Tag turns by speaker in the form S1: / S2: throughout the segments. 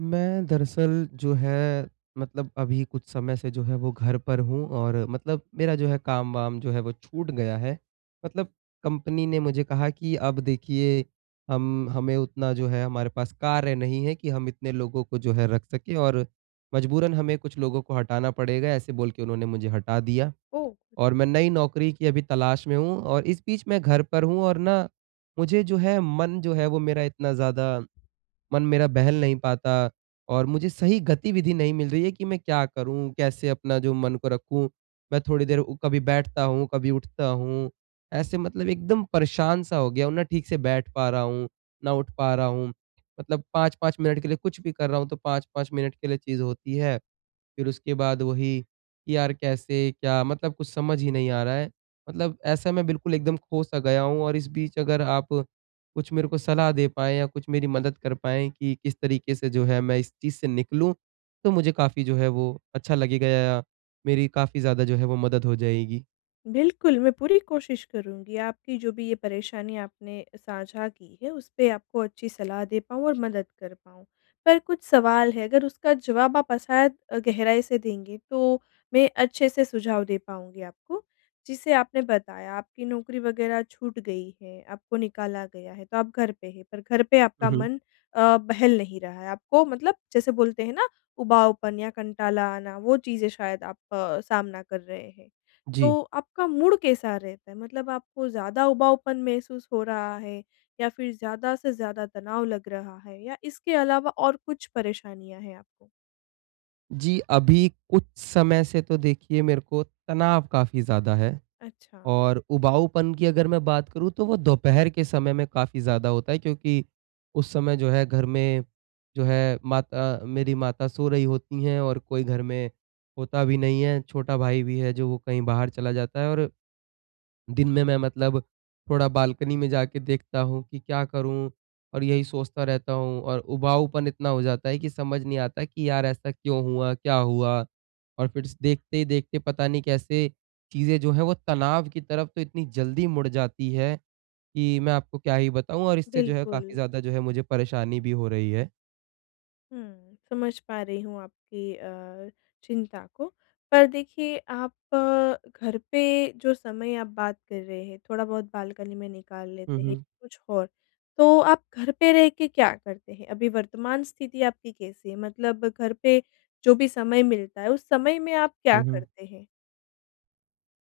S1: मैं दरअसल जो है, मतलब अभी कुछ समय से जो है वो घर पर हूँ और मतलब मेरा जो है काम-वाम जो है वो छूट गया है, मतलब कंपनी ने मुझे कहा कि अब देखिए, हम हमें उतना जो है हमारे पास कार्य नहीं है, कि हम इतने लोगों को जो है रख सकें और मजबूरन हमें कुछ लोगों को हटाना पड़ेगा ऐसे बोल के उन्होंने मुझे हटा दिया।
S2: ओह!
S1: और मैं नई नौकरी की अभी तलाश में हूँ और इस बीच मैं घर पर हूँ और ना मुझे जो है, मन जो है, वो मेरा इतना ज़्यादा मन मेरा बहल नहीं पाता और मुझे सही गतिविधि नहीं मिल रही है कि मैं क्या करूँ? कैसे अपना जो मन को रखूँ? मैं थोड़ी देर उ कभी बैठता हूँ, कभी उठता हूँ, ऐसे मतलब एकदम परेशान सा हो गया हूँ, ना ठीक से बैठ पा रहा हूँ, ना उठ पा रहा हूँ। मतलब 5-5 मिनट के लिए कुछ भी कर रहा हूँ, तो 5-5 मिनट के लिए चीज़ होती हैं, फिर उसके बाद वही, कि यार कैसे, क्या? मतलब कुछ समझ ही नहीं आ रहा है। मतलब ऐसा मैं बिल्कुल एकदम खो सा गया हूँ और इस बीच अगर आप कुछ मेरे को सलाह दे पाएँ या कुछ मेरी मदद कर पाएँ, कि किस तरीके से जो है मैं इस चीज़ से निकलूँ, तो मुझे काफ़ी जो है, वो अच्छा लगेगा या मेरी काफ़ी ज़्यादा जो है वो मदद हो जाएगी।
S2: बिल्कुल, मैं पूरी कोशिश करूँगी आपकी जो भी ये परेशानी आपने साझा की है, उस पे आपको अच्छी सलाह दे पाऊँ और मदद कर पाऊँ, पर कुछ सवाल है अगर उसका जवाब आप अ, शायद गहराई से देंगे, तो मैं अच्छे से सुझाव दे पाऊँगी आपको। जैसे आपने बताया आपकी नौकरी वग़ैरह छूट गई है, आपको निकाला गया है, तो आप घर पे हैं पर घर पे
S1: हुँ,
S2: आपका
S1: हुँ।
S2: मन अ, बहल नहीं रहा है, आपको मतलब जैसे बोलते हैं ना उबाऊपन या कंटाला आना, वो चीज़ें शायद आप सामना कर रहे हैं,
S1: जी।
S2: तो आपका मूड कैसा रहता है, मतलब आपको ज़्यादा उबाऊपन महसूस हो रहा है या फिर ज़्यादा से ज़्यादा तनाव लग रहा है या इसके अलावा और कुछ परेशानियाँ हैं आपको?
S1: जी, अभी कुछ समय से तो देखिए मेरे को तनाव काफ़ी ज़्यादा है
S2: अच्छा।
S1: और उबाऊपन की अगर मैं बात करूँ तो वो दोपहर के समय में काफ़ी ज़्यादा होता क्योंकि उस समय जो है, घर में जो है माता मेरी माता सो रही होती हैं और कोई घर में होता भी नहीं है, छोटा भाई भी है जो वो कहीं बाहर चला जाता है और दिन में मैं मतलब थोड़ा बालकनी में जाके देखता हूँ कि क्या करूँ और यही सोचता रहता हूँ और उबाऊपन इतना हो जाता है कि समझ नहीं आता कि यार ऐसा क्यों हुआ? क्या हुआ? और फिर स देखते ही देखते पता नहीं कैसे चीज़ें जो हैं, वो तनाव की तरफ़ तो इतनी जल्दी मुड़ जाती हैं कि मैं आपको क्या ही बताऊँ और इससे जो है काफ़ी
S2: बिल्कुल।
S1: ज़्यादा जो है मुझे परेशानी भी हो रही है।
S2: हुँ, समझ पा रही हूँ आपकी अ, चिंता को। पर देखिए आप अ, घर पे जो समय आप बात कर रहे हैं थोड़ा बहुत बालकनी में निकाल
S1: हुँ,
S2: लेते हैं
S1: हुँ।
S2: कुछ और तो आप घर पे रह के क्या करते हैं? अभी वर्तमान स्थिति आपकी कैसी है, मतलब घर पे जो भी समय मिलता है, उस समय में आप क्या
S1: हुँ, हुँ।
S2: करते हैं?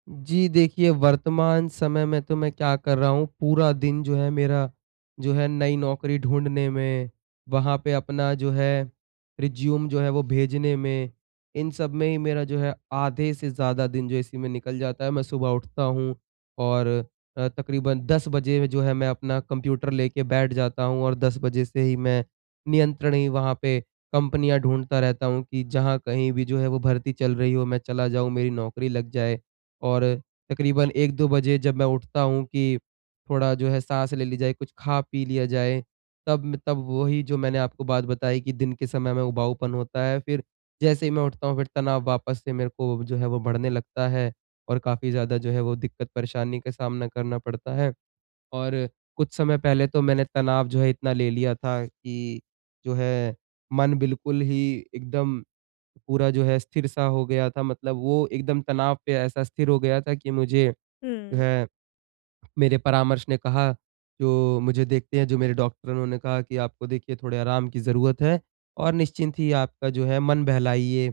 S1: जी, देखिए वर्तमान समय में तो मैं क्या कर रहा हूँ पूरा दिन जो है मेरा, जो है नई नौकरी ढूँढने में, वहाँ पे अपना जो है रिज़्युम जो है वो भेजने में, इन सब में ही मेरा जो है आधे से ज़्यादा दिन जो इसी में निकल जाता है। मैं सुबह उठता हूँ और अ, तकरीबन 10 बजे जो है मैं अपना कंप्यूटर लेके बैठ जाता हूँ। और 10 से ही मैं नियंत्रण ही वहाँ पे कंपनियाँ ढूँढता रहता हूँ कि जहाँ कहीं भी जो है वो भर्ती चल रही हो मैं चला जाऊँ, मेरी नौकरी लग जाए। और तकरीबन 1-2 बजे जब मैं उठता हूँ कि थोड़ा जो है, साँस ले ली जाए, कुछ खा, पी लिया जाए, तब तब वही जो मैंने आपको बात बताई कि दिन के समय में उबाऊपन होता है, फिर जैसे ही मैं उठता हूँ फिर तनाव वापस से मेरे को जो है वो बढ़ने लगता है और काफ़ी ज़्यादा जो है वो दिक्कत परेशानी का सामना करना पड़ता है। और कुछ समय पहले तो मैंने तनाव जो है इतना ले लिया था कि जो है मन बिल्कुल ही एकदम पूरा जो है, स्थिर-सा हो गया था। मतलब वो एकदम तनाव पे ऐसा स्थिर हो गया था कि मुझे
S2: हुँ।
S1: है मेरे परामर्श ने कहा जो मुझे देखते हैं जो मेरे डॉक्टर उन्होंने कहा कि, "आपको देखिए थोड़ा आराम की ज़रूरत है और निश्चिंत ही आपका जो है मन बहलाइए,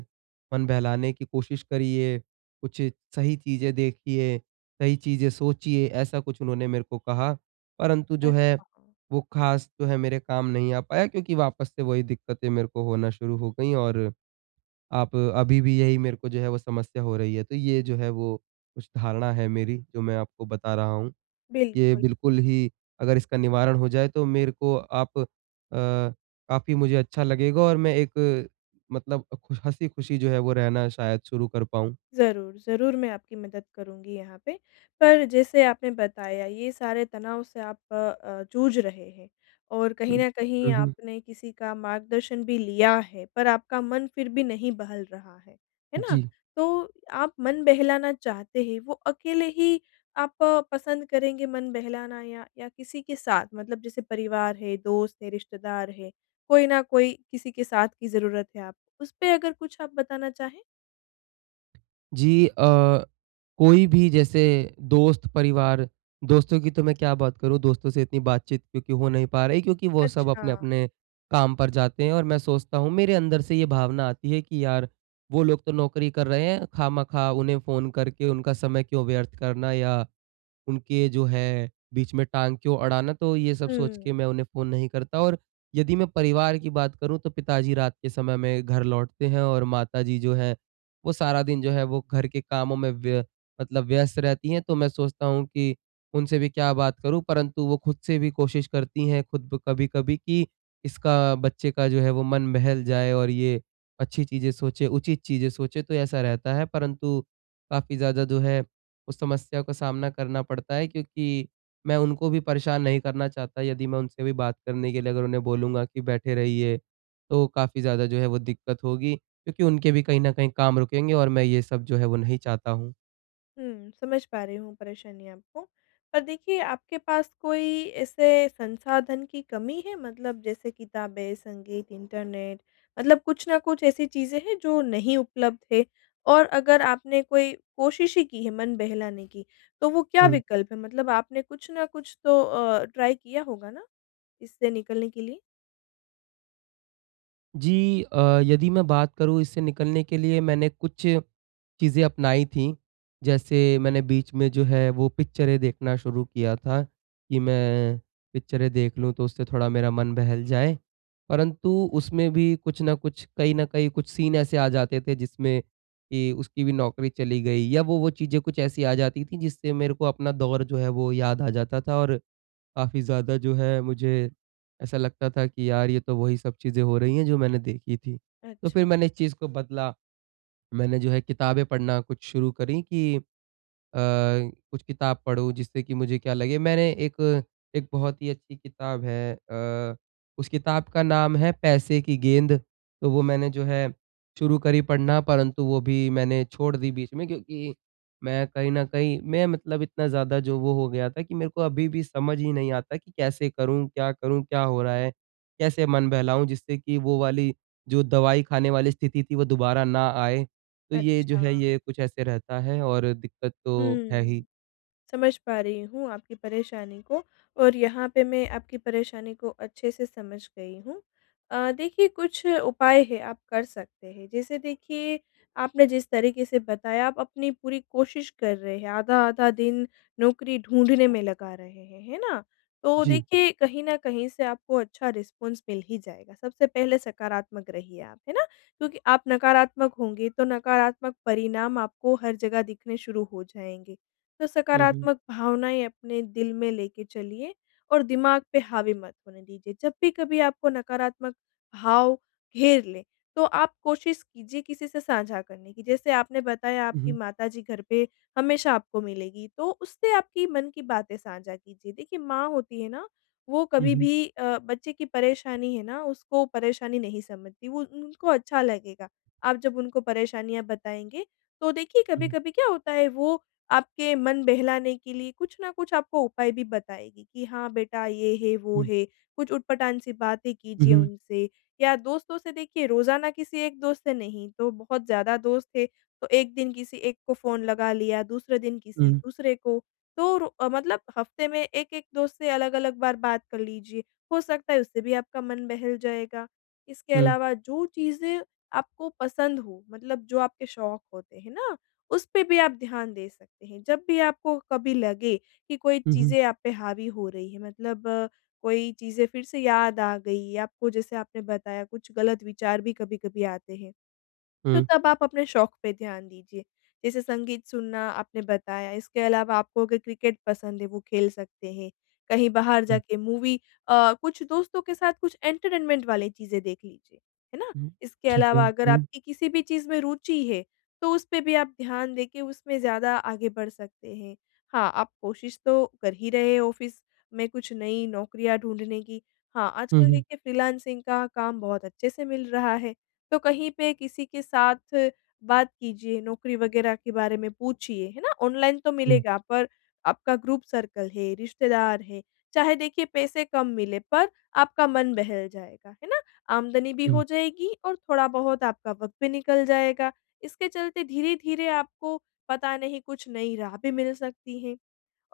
S1: मन बहलाने की कोशिश करिए, कुछ सही चीज़ें देखिए, सही चीज़ें सोचिए" ऐसा कुछ उन्होंने मेरे को कहा। परंतु जो है
S2: अच्छा।
S1: वो खास जो है मेरे काम नहीं आ पाया क्योंकि वापस से वही दिक्कतें मेरे को होना शुरू हो गई और, आप अभी भी यही मेरे को जो है वो समस्या हो रही है। तो ये जो है वो उस धारणा है मेरी जो मैं आपको बता रहा हूँ। ये
S2: बिल्कुल।
S1: बिल्कुल ही अगर इसका निवारण हो जाए तो मेरे को आप अ, काफ़ी मुझे अच्छा लगेगा और मैं एक मतलब अ, खु हँसी-खुशी जो है वो रहना शायद शुरू कर पाऊँ।
S2: ज़रूर, ज़रूर मैं आपकी मदद करूँगी यहाँ पे। पर जैसे आपने बताया ये सारे तनाव से आप अ अ, जूझ रहे हैं और कहीं
S1: हुँ,
S2: न कहीं
S1: हुँ, हुँ।
S2: आपने किसी का मार्गदर्शन भी लिया है। पर आपका मन फिर भी नहीं बहल रहा है, है ना?
S1: जी।
S2: तो आप मन बहलाना चाहते हैं वो अकेले ही आप पसंद करेंगे मन बहलाना या या किसी के साथ मतलब जैसे परिवार है, दोस्त है, रिश्तेदार है, कोई न कोई किसी के साथ की ज़रूरत है आप उस पे अगर कुछ आप बताना चाहें?
S1: जी अ, कोई भी जैसे दोस्त, परिवार दोस्तों की तो मैं क्या बात करूँ दोस्तों से इतनी बातचीत क्योंकि हो नहीं पा रही, क्योंकि वो सब अपने
S2: अच्छा।
S1: अपने काम पर जाते हैं और मैं सोचता हूँ, मेरे अंदर से ये भावना आती है कि, यार वो लोग तो नौकरी कर रहे है खामखा उन्हें फ़ोन करके उनका समय क्यों व्यर्थ करना या उनके जो है, बीच में टाँग क्यों अड़ाना तो ये सब सोच के
S2: हुँ।
S1: मैं उन्हें फ़ोन नहीं करता। और यदि मैं परिवार की बात करूँ तो पिताजी रात के समय में घर लौटते हैं और माताजी जो है, वो सारा दिन जो है वो घर के कामों में व्य मतलब व्यस्त रहती है तो मैं सोचता हूँ कि उनसे भी क्या बात करूँ। परंतु वो खुद से भी कोशिश करती हैं, खुद ब कभी-कभी कि इसका बच्चे का जो है वो मन बहल जाए और ये अच्छी चीज़ें सोचे, उचित चीज़ें सोचे, तो ऐसा रहता है। परंतु काफ़ी ज़्यादा जो है, उस समस्या का सामना करना पड़ता है क्योंकि मैं उनको भी परेशान नहीं करना चाहता। यदि मैं उनसे भी बात करने के लिए अगर उन्हें बोलूँगा कि बैठे रहिए, तो काफ़ी ज़्यादा जो है वो दिक्कत होगी क्योंकि उनके भी कहीं न कहीं काम रुकेंगे और मैं ये सब जो है वो नहीं चाहता हूँ।
S2: हुँ, समझ पा रही हूँ परेशानी आपको। पर देखिए, आपके पास कोई ऐसे संसाधन की कमी है, मतलब जैसे किताबें, संगीत, इंटरनेट, मतलब कुछ ना कुछ ऐसी चीज़ें हैं जो नहीं उपलब्ध है और अगर आपने कोई कोशिश ही की है मन बहलाने की, तो वो क्या
S1: हुँ।
S2: विकल्प हैं? मतलब आपने कुछ न कुछ तो अ, ट्राई किया होगा ना इससे निकलने के लिए।
S1: जी अ, यदि मैं बात करूँ, इससे निकलने के लिए मैंने कुछ चीज़ें अपनाई थी। जैसे मैंने बीच में जो है वो पिक्चरें देखना शुरू किया था कि मैं पिक्चरें देख लूँ, तो उससे थोड़ा मेरा मन बहल जाए। परंतु उसमें भी कुछ ना कुछ कहीं न कहीं कुछ सीन ऐसे आ जाते थे जिसमें कि उसकी भी नौकरी चली गई, या वो-वो चीज़ें कुछ ऐसी आ जाती थीं जिससे मेरे को अपना दौर जो है वो याद आ जाता था, और काफ़ी ज़्यादा जो है मुझे ऐसा लगता था कि यार, ये तो वही सब चीज़ें हो रही हैं जो मैंने देखी थी। तो फिर
S2: अच्छा।
S1: मैंने इस चीज़ को बदला। मैंने जो है किताबें पढ़ना कुछ शुरू करी कि अ, कुछ किताब पढ़ूँ जिससे कि मुझे क्या लगे मैंने एक, एक बहुत ही अच्छी किताब है अ, उस किताब का नाम है पैसे की गेंद। तो वो मैंने जो है शुरू करी पढ़ना, परंतु वो भी मैंने छोड़ दी बीच में क्योंकि मैं कहीं न कहीं मैं मतलब इतना ज़्यादा जो वो हो गया था कि मेरे को अभी भी समझ ही नहीं आता कि कैसे करूँ, क्या करूँ, क्या हो रहा है, कैसे मन बहलाऊँ, जिससे कि वो वाली जो दवाई खाने वाली स्थिति थी, वो दोबारा ना आए। तो ये जो
S2: अच्छा।
S1: है, ये कुछ ऐसे रहता है और दिक्कत तो है ही।
S2: हुँ। समझ पा रही हूँ आपकी परेशानी को, और यहाँ पे मैं आपकी परेशानी को अच्छे से समझ गई हूँ। अ, देखिए, कुछ उपाय है, आप कर सकते हैं। जैसे देखिए आपने जिस तरीक़े से बताया, आप अपनी पूरी कोशिश कर रहे हैं, आधा-आधा दिन नौकरी ढूँढने में लगा रहे हैं, है ना। तो
S1: जी।
S2: देखिए, कहीं न कहीं से आपको अच्छा रिस्पॉन्स मिल ही जाएगा। सबसे पहले सकारात्मक रहिए आप, है ना, क्योंकि आप नकारात्मक होंगे तो नकारात्मक परिणाम आपको हर जगह दिखने शुरू हो जाएँगे। तो
S1: हुँ, हुँ।
S2: सकारात्मक भावनाएँ अपने दिल में लेके चलिए और दिमाग पे हावी मत होने दीजिए। जब भी कभी आपको नकारात्मक भाव घेर लें, तो आप कोशिश कीजिए किसी से साझा करने की। जैसे आपने बताया
S1: हुँ,
S2: आपकी
S1: हुँ।
S2: माताजी घर पे हमेशा आपको मिलेंगी, तो उससे आपकी मन की बातें साझा कीजिए। देखिए माँ होती है ना, वो
S1: हुँ,
S2: कभी
S1: हुँ।
S2: भी अ, बच्चे की परेशानी है ना, उसको परेशानी नहीं समझती, वो उनको अच्छा लगेगा आप जब उनको परेशानियाँ बताएँगे। तो देखिए,
S1: हुँ।
S2: कभी-कभी क्या होता है, वो आपके मन बहलाने के लिए कुछ ना कुछ आपको उपाय भी बताएँगी कि, "हाँ बेटा, ये है, वो
S1: हुँ।
S2: है।" कुछ ऊट पटांग सी बातें
S1: हुँ,
S2: कीजिए
S1: हुँ।
S2: उनसे, या दोस्तों से देखिए, रोज़ाना किसी एक दोस्त से नहीं तो बहुत ज़्यादा दोस्त थे, तो एक दिन किसी एक को फ़ोन लगा लिया, दूसरे दिन किसी
S1: हुँ।
S2: दूसरे को। तो रू अ, मतलब हफ़्ते में एक-एक दोस्त से अलग-अलग बार बात कर लीजिए, हो सकता है उससे भी आपका मन बहल जाएगा। इसके
S1: हुँ।
S2: अलावा जो चीज़ें आपको पसंद हों, मतलब जो आपके शौक होते हैं ना, उसपे भी आप ध्यान दे सकते हैं। जब भी आपको कभी लगे कि कोई
S1: हुँ, हुँ।
S2: चीज़ें आप पे हावी हो रही हैं, मतलब कोई चीज़ें फिर से याद आ गईं आपको, जैसे आपने बताया कुछ ग़लत विचार भी कभी-कभी आते हैं। तो
S1: हुँ।
S2: तब आप अपने शौक पे ध्यान दीजिए, जैसे संगीत सुनना आपने बताया, इसके अलावा आपको अगर क्रिकेट पसंद है, वो खेल सकते हैं, कहीं बाहर
S1: हुँ।
S2: जाके मूवी अ, कुछ दोस्तों के साथ कुछ एंटरटेनमेंट वाली चीज़ें देख लीजिए, है ना।
S1: हुँ।
S2: इसके
S1: ठीक है,
S2: अलावा अगर
S1: हुँ।
S2: आपकी किसी भी चीज़ में रुचि है, तो उसपे भी आप ध्यान दे के उसमें ज़्यादा आगे बढ़ सकते हैं। हाँ, आप कोशिश तो कर ही रहे ऑफ़िस में कुछ नई नौकरियाँ ढूँढने की। हाँ,
S1: हुँ,
S2: आजकल
S1: हुँ।
S2: देखिए फ्रीलांसिंग का काम बहुत अच्छे से मिल रहा है। तो कहीं पे किसी के साथ बात कीजिए, नौकरी वग़ैरह के बारे में पूछिए, है ना। ऑनलाइन तो
S1: हुँ।
S2: मिलेगा, पर आपका ग्रुप सर्कल है, रिश्तेदार है, चाहे देखिए पैसे कम मिले पर आपका मन बहल जाएगा, है ना। आमदनी भी
S1: हुँ।
S2: हो जाएगी और थोड़ा बहुत आपका वक़्त भी निकल जाएगा। इसके चलते धीरे-धीरे आपको पता नहीं कुछ नई राह भी मिल सकती है।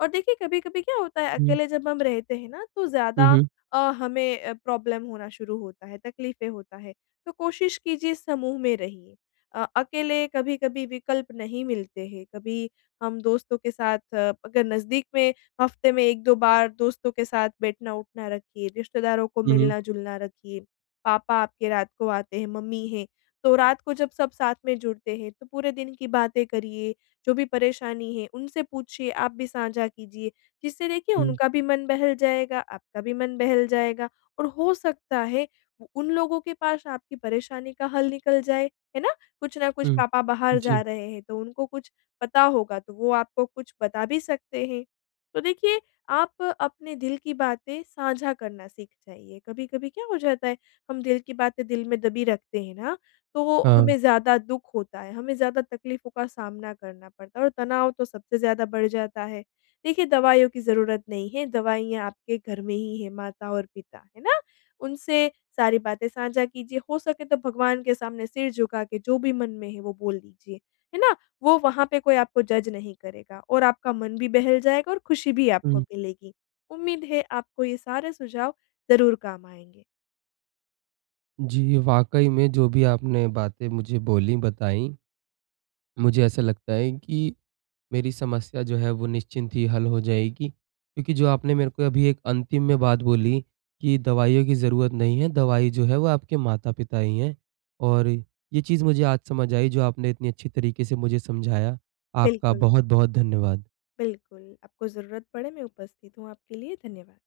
S2: और देखिए कभी-कभी क्या होता है,
S1: हुँ।
S2: अकेले जब हम रहते हैं ना, तो
S1: हुँ,
S2: ज़्यादा
S1: हुँ।
S2: अ, हमें अ, प्रॉब्लम होना शुरू होता है, तकलीफ़ें होता है, तो कोशिश कीजिए समूह में रहिए। अ अकेले कभी-कभी विकल्प नहीं मिलते हैं, कभी हम दोस्तों के साथ अगर नज़दीक में हफ़्ते में 1-2 बार दोस्तों के साथ बैठना-उठना रखिए, रिश्तेदारों को
S1: हुँ, हुँ।
S2: मिलना-जुलना रखिए। पापा आपके रात को आते हैं, मम्मी हैं, तो रात को जब सब साथ में जुड़ते हैं तो पूरे दिन की बातें करिए, जो भी परेशानी है, उनसे पूछिए, आप भी साझा कीजिए, जिससे देखिए
S1: हुँ।
S2: उनका भी मन बहल जाएगा, आपका भी मन बहल जाएगा और हो सकता है उन लोगों के पास आपकी परेशानी का हल निकल जाए, है ना। कुछ ना कुछ
S1: हुँ।
S2: पापा बाहर
S1: जी।
S2: जा रहे हैं तो उनको कुछ पता होगा, तो वो आपको कुछ बता भी सकते हैं। तो देखिए, आप अपने दिल की बातें साझा करना सीख जाइए। कभी-कभी क्या हो जाता है, हम दिल की बातें दिल में दबी रखते हैं ना, तो
S1: हाँ।
S2: हमें ज़्यादा दुःख होता है, हमें ज़्यादा तकलीफ़ों का सामना करना पड़ता है और तनाव तो सबसे ज़्यादा बढ़ जाता है। देखिए, दवाइयों की ज़रूरत नहीं है, दवाइयाँ आपके घर में ही है, माता और पिता, है ना। उनसे सारी बातें साझा कीजिए, हो सके तो भगवान के सामने सिर झुका के जो भी मन में है, वो बोल दीजिए, है ना। वो वहाँ पे कोई आपको जज नहीं करेगा और आपका मन भी बहल जाएगा और खुशी भी आपको
S1: हुँ।
S2: मिलेगी। उम्मीद है, आपको ये सारे सुझाव ज़रूर काम आएँगे।
S1: जी, वाक़ई में जो भी आपने बातें मुझे बोलीं बताईं, मुझे ऐसा लगता है कि मेरी समस्या जो है वो निश्चिंत ही हल हो जाएगी। क्योंकि जो आपने मेरे को अभी एक अंतिम में बात बोली कि दवाइयों की ज़रूरत नहीं है, दवाई जो है वो आपके माता-पिता ही हैं, और ये चीज़ मुझे आज समझ आई जो आपने इतनी अच्छी तरीक़े से मुझे समझाया। आपका
S2: बिल्कुल।
S1: बहुत-बहुत धन्यवाद।
S2: बिल्कुल, आपको ज़रूरत पड़े, मैं उपस्थित हूँ आपके लिए। धन्यवाद।